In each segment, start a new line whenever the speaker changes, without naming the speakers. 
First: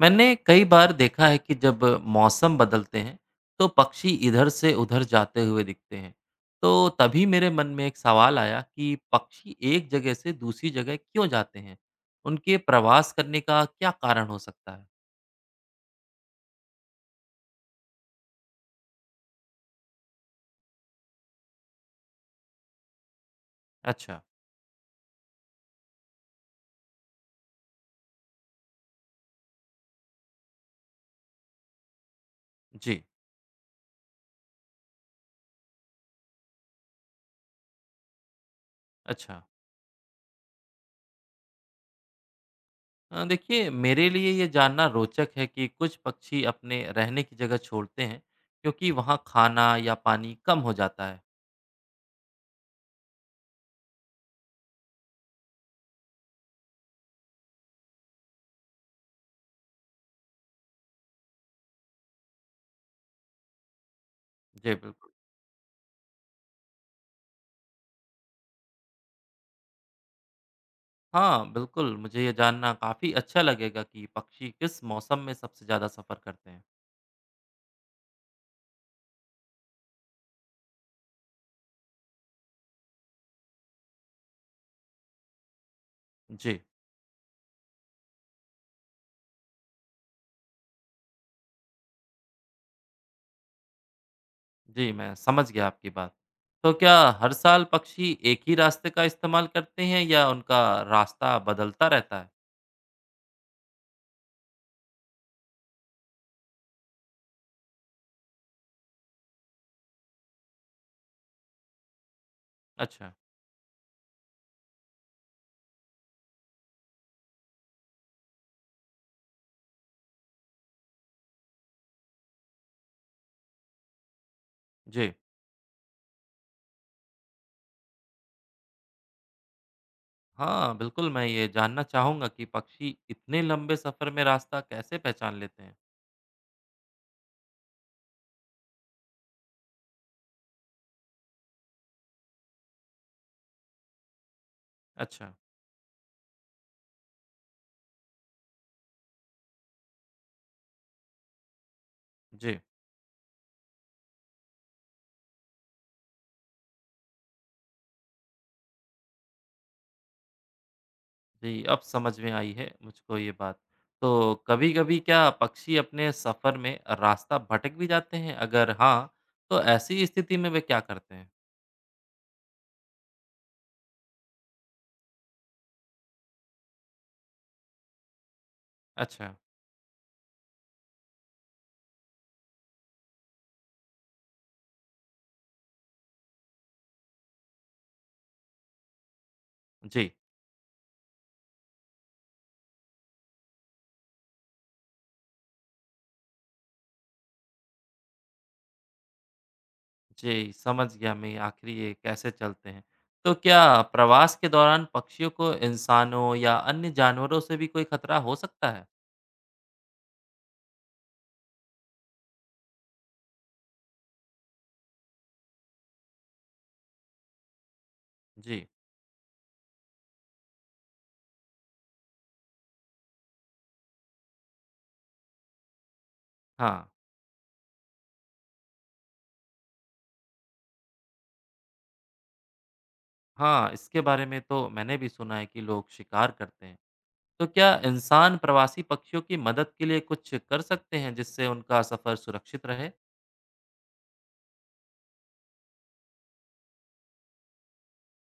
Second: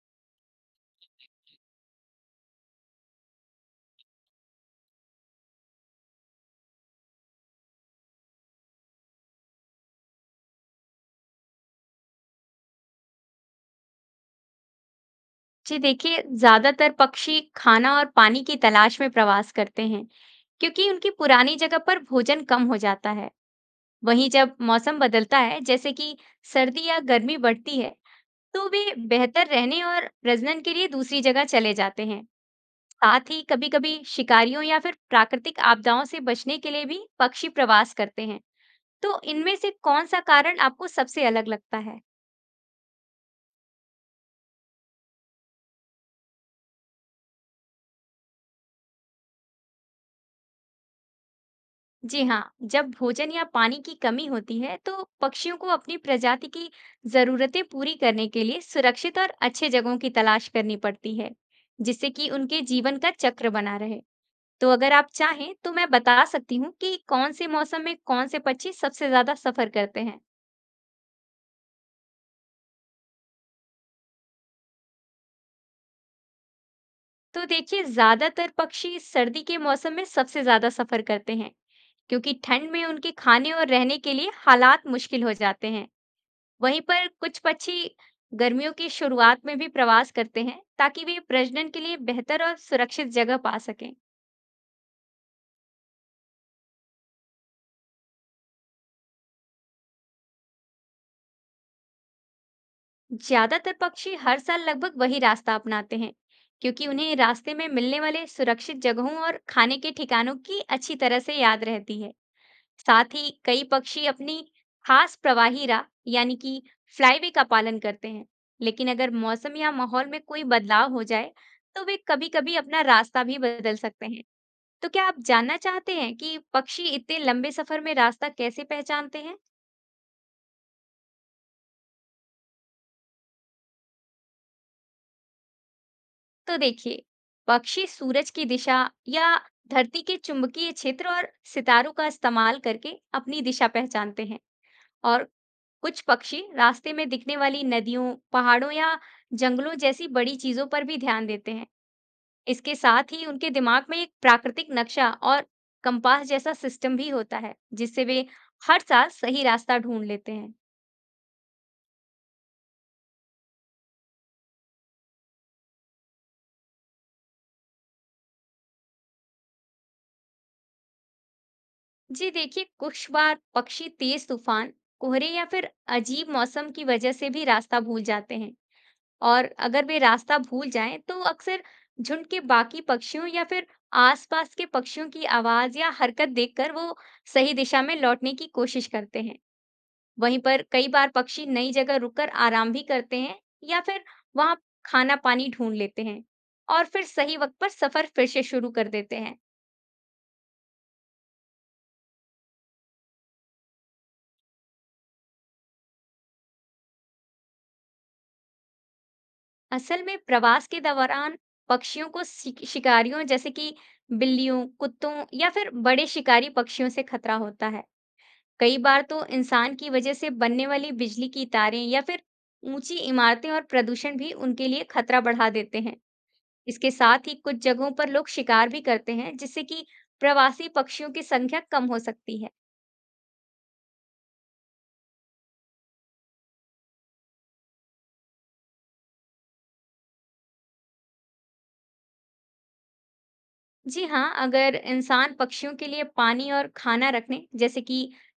मैंने कई बार देखा है कि जब मौसम बदलते हैं तो पक्षी इधर से उधर जाते हुए दिखते हैं। तो तभी मेरे मन में एक सवाल आया कि पक्षी एक जगह से दूसरी जगह क्यों जाते हैं। उनके प्रवास करने का क्या कारण हो सकता है?
जी देखिए, ज़्यादातर पक्षी खाना और पानी की तलाश में प्रवास करते हैं, क्योंकि उनकी पुरानी जगह पर भोजन कम हो जाता है।
अच्छा।
वहीं जब मौसम बदलता है, जैसे कि सर्दी या गर्मी बढ़ती है, तो वे बेहतर रहने और प्रजनन के लिए दूसरी जगह चले जाते हैं।
जी।
साथ ही कभी-कभी शिकारियों या फिर प्राकृतिक आपदाओं से बचने के लिए भी पक्षी प्रवास करते हैं। तो
अच्छा।
इनमें से कौन सा कारण आपको सबसे अलग लगता है?
देखिए, मेरे लिए ये जानना रोचक है कि कुछ पक्षी अपने रहने की जगह छोड़ते हैं क्योंकि वहाँ खाना या पानी कम हो जाता है।
जी हाँ, जब भोजन या पानी की कमी होती है, तो पक्षियों को अपनी प्रजाति की जरूरतें पूरी करने के लिए सुरक्षित और अच्छे जगहों की तलाश करनी पड़ती है, जिससे कि उनके जीवन का चक्र बना रहे। तो
जी
अगर आप
बिल्कुल।
चाहें, तो मैं बता सकती हूँ कि कौन से मौसम में कौन से पक्षी सबसे ज्यादा सफर करते हैं।
हाँ, बिल्कुल, मुझे ये जानना काफ़ी अच्छा लगेगा कि पक्षी किस मौसम में सबसे ज़्यादा सफ़र करते हैं।
तो देखिए, ज्यादातर पक्षी सर्दी के मौसम में सबसे ज्यादा सफर करते हैं, क्योंकि ठंड में उनके खाने और रहने के लिए हालात मुश्किल हो जाते हैं।
जी।
वहीं पर कुछ पक्षी गर्मियों की शुरुआत में भी प्रवास करते हैं ताकि वे प्रजनन के लिए बेहतर और सुरक्षित जगह पा सकें।
जी, मैं समझ गया आपकी बात। तो क्या हर साल पक्षी एक ही रास्ते का इस्तेमाल करते हैं या उनका रास्ता बदलता रहता है?
ज्यादातर पक्षी हर साल लगभग वही रास्ता अपनाते हैं क्योंकि उन्हें रास्ते में मिलने वाले सुरक्षित जगहों और खाने के ठिकानों की अच्छी तरह से याद रहती है।
अच्छा।
साथ ही कई पक्षी अपनी खास प्रवाही राह यानी कि फ्लाईवे का पालन करते हैं। लेकिन अगर मौसम या माहौल में कोई बदलाव हो जाए तो वे कभी-कभी अपना रास्ता भी बदल सकते हैं। तो क्या
जी।
आप जानना चाहते हैं कि पक्षी इतने लंबे सफर में रास्ता कैसे पहचानते हैं?
हाँ, बिल्कुल, मैं ये जानना चाहूँगा कि पक्षी इतने लंबे सफ़र में रास्ता कैसे पहचान लेते हैं?
तो देखिए, पक्षी सूरज की दिशा या धरती के चुंबकीय क्षेत्र और सितारों का इस्तेमाल करके अपनी दिशा पहचानते हैं। और
अच्छा।
कुछ पक्षी रास्ते में दिखने वाली नदियों, पहाड़ों या जंगलों जैसी बड़ी चीजों पर भी ध्यान देते हैं।
जी।
इसके साथ ही उनके दिमाग में एक प्राकृतिक नक्शा और कंपास जैसा सिस्टम भी होता है, जिससे वे हर साल सही रास्ता ढूंढ लेते हैं।
जी, अब समझ में आई है मुझको ये बात। तो कभी-कभी क्या पक्षी अपने सफ़र में रास्ता भटक भी जाते हैं? अगर हाँ, तो ऐसी स्थिति में वे क्या करते हैं?
जी देखिए, कुछ बार पक्षी तेज तूफान, कोहरे या फिर अजीब मौसम की वजह से भी रास्ता भूल जाते हैं।
अच्छा।
और अगर वे रास्ता भूल जाएं तो अक्सर झुंड के बाकी पक्षियों या फिर आसपास के पक्षियों की आवाज या हरकत देखकर वो सही दिशा में लौटने की कोशिश करते हैं।
जी।
वहीं पर कई बार पक्षी नई जगह रुककर आराम भी करते हैं या फिर वहां खाना पानी ढूंढ लेते हैं और फिर सही वक्त पर सफर फिर से शुरू कर देते हैं।
जी, समझ गया मैं आखिर ये कैसे चलते हैं। तो क्या प्रवास के दौरान पक्षियों को इंसानों या अन्य जानवरों से भी कोई खतरा हो सकता है?
असल में प्रवास के दौरान पक्षियों को शिकारियों जैसे कि बिल्लियों, कुत्तों या फिर बड़े शिकारी पक्षियों से खतरा होता है।
जी।
कई बार तो इंसान की वजह से बनने वाली बिजली की तारें या फिर ऊंची इमारतें और प्रदूषण भी उनके लिए खतरा बढ़ा देते हैं। इसके
हाँ।
साथ ही कुछ जगहों पर लोग शिकार भी करते हैं, जिससे कि प्रवासी पक्षियों की संख्या कम हो सकती है।
हाँ, इसके बारे में तो मैंने भी सुना है कि लोग शिकार करते हैं। तो क्या इंसान प्रवासी पक्षियों की मदद के लिए कुछ कर सकते हैं जिससे उनका सफर सुरक्षित रहे?
जी हाँ, अगर इंसान पक्षियों के लिए पानी और खाना रखने जैसे कि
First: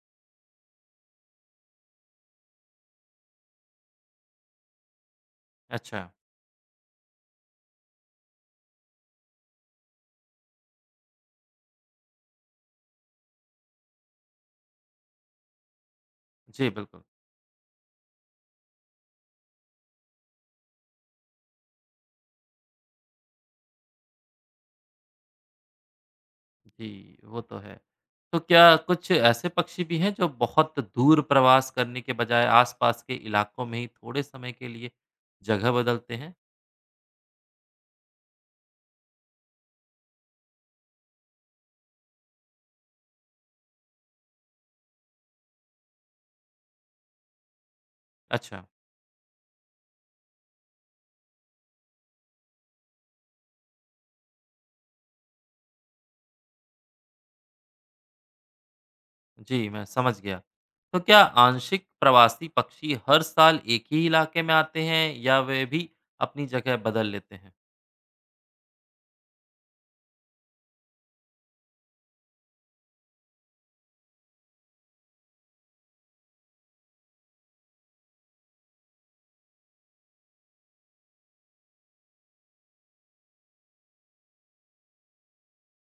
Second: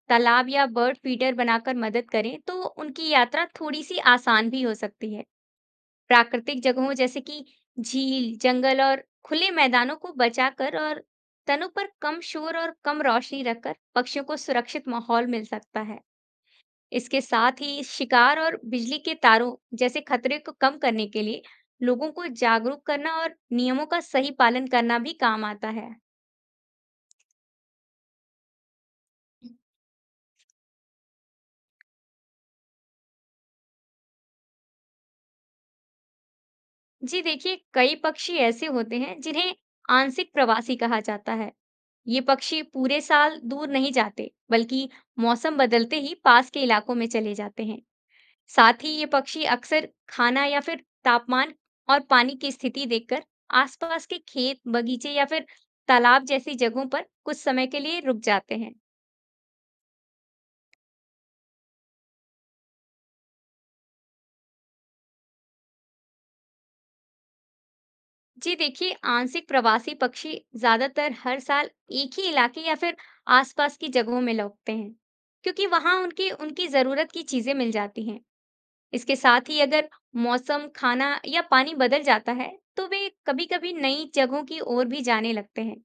तालाब या बर्ड फीडर बनाकर मदद करें तो उनकी यात्रा थोड़ी सी आसान भी हो सकती है।
अच्छा।
प्राकृतिक जगहों जैसे कि झील, जंगल और खुले मैदानों को बचाकर और तनों पर कम शोर और कम रोशनी रखकर पक्षियों को सुरक्षित माहौल मिल सकता है।
जी बिल्कुल।
इसके साथ ही शिकार और बिजली के तारों जैसे खतरे को कम करने के लिए लोगों को जागरूक करना और नियमों का सही पालन करना भी काम आता है।
जी, वो तो है। तो क्या कुछ ऐसे पक्षी भी हैं जो बहुत दूर प्रवास करने के बजाय आसपास के इलाकों में ही थोड़े समय के लिए जगह बदलते हैं?
जी देखिए, कई पक्षी ऐसे होते हैं जिन्हें आंशिक प्रवासी कहा जाता है। ये पक्षी पूरे साल दूर नहीं जाते बल्कि मौसम बदलते ही पास के इलाकों में चले जाते हैं।
अच्छा।
साथ ही ये पक्षी अक्सर खाना या फिर तापमान और पानी की स्थिति देखकर आसपास के खेत, बगीचे या फिर तालाब जैसी जगहों पर कुछ समय के लिए रुक जाते हैं।
जी मैं समझ गया। तो क्या आंशिक प्रवासी पक्षी हर साल एक ही इलाके में आते हैं या वे भी अपनी जगह बदल लेते हैं?
जी देखिए, आंशिक प्रवासी पक्षी ज्यादातर हर साल एक ही इलाके या फिर आसपास की जगहों में लौटते हैं क्योंकि वहां उनके उनकी जरूरत की चीजें मिल जाती हैं। इसके साथ ही अगर मौसम, खाना या पानी बदल जाता है तो वे कभी-कभी नई जगहों की ओर भी जाने लगते हैं।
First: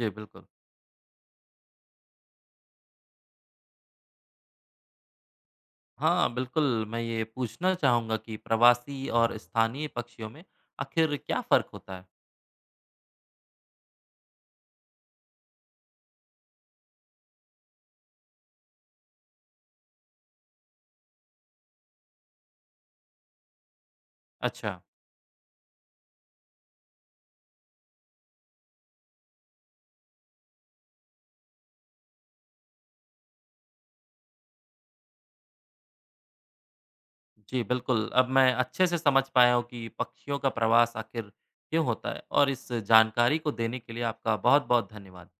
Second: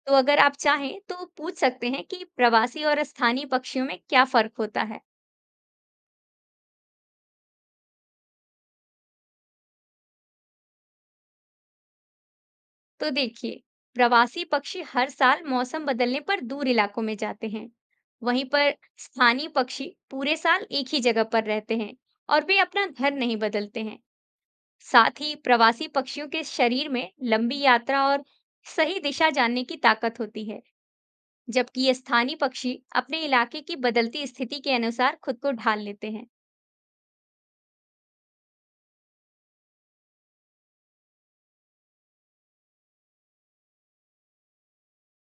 जी
तो अगर
बिल्कुल।
आप चाहें तो पूछ सकते हैं कि प्रवासी और स्थानीय पक्षियों में क्या फर्क होता है।
हाँ, बिल्कुल, मैं ये पूछना चाहूँगा कि प्रवासी और स्थानीय पक्षियों में आखिर क्या फ़र्क होता है?
तो देखिए, प्रवासी पक्षी हर साल मौसम बदलने पर दूर इलाकों में जाते हैं। वहीं पर स्थानीय पक्षी पूरे साल एक ही जगह पर रहते हैं और वे अपना घर नहीं बदलते हैं।
अच्छा।
साथ ही प्रवासी पक्षियों के शरीर में लंबी यात्रा और सही दिशा जानने की ताकत होती है, जबकि ये स्थानीय पक्षी अपने इलाके की बदलती स्थिति के अनुसार खुद को ढाल लेते हैं।
जी बिल्कुल, अब मैं अच्छे से समझ पाया हूँ कि पक्षियों का प्रवास आखिर क्यों होता है, और इस जानकारी को देने के लिए आपका बहुत-बहुत धन्यवाद।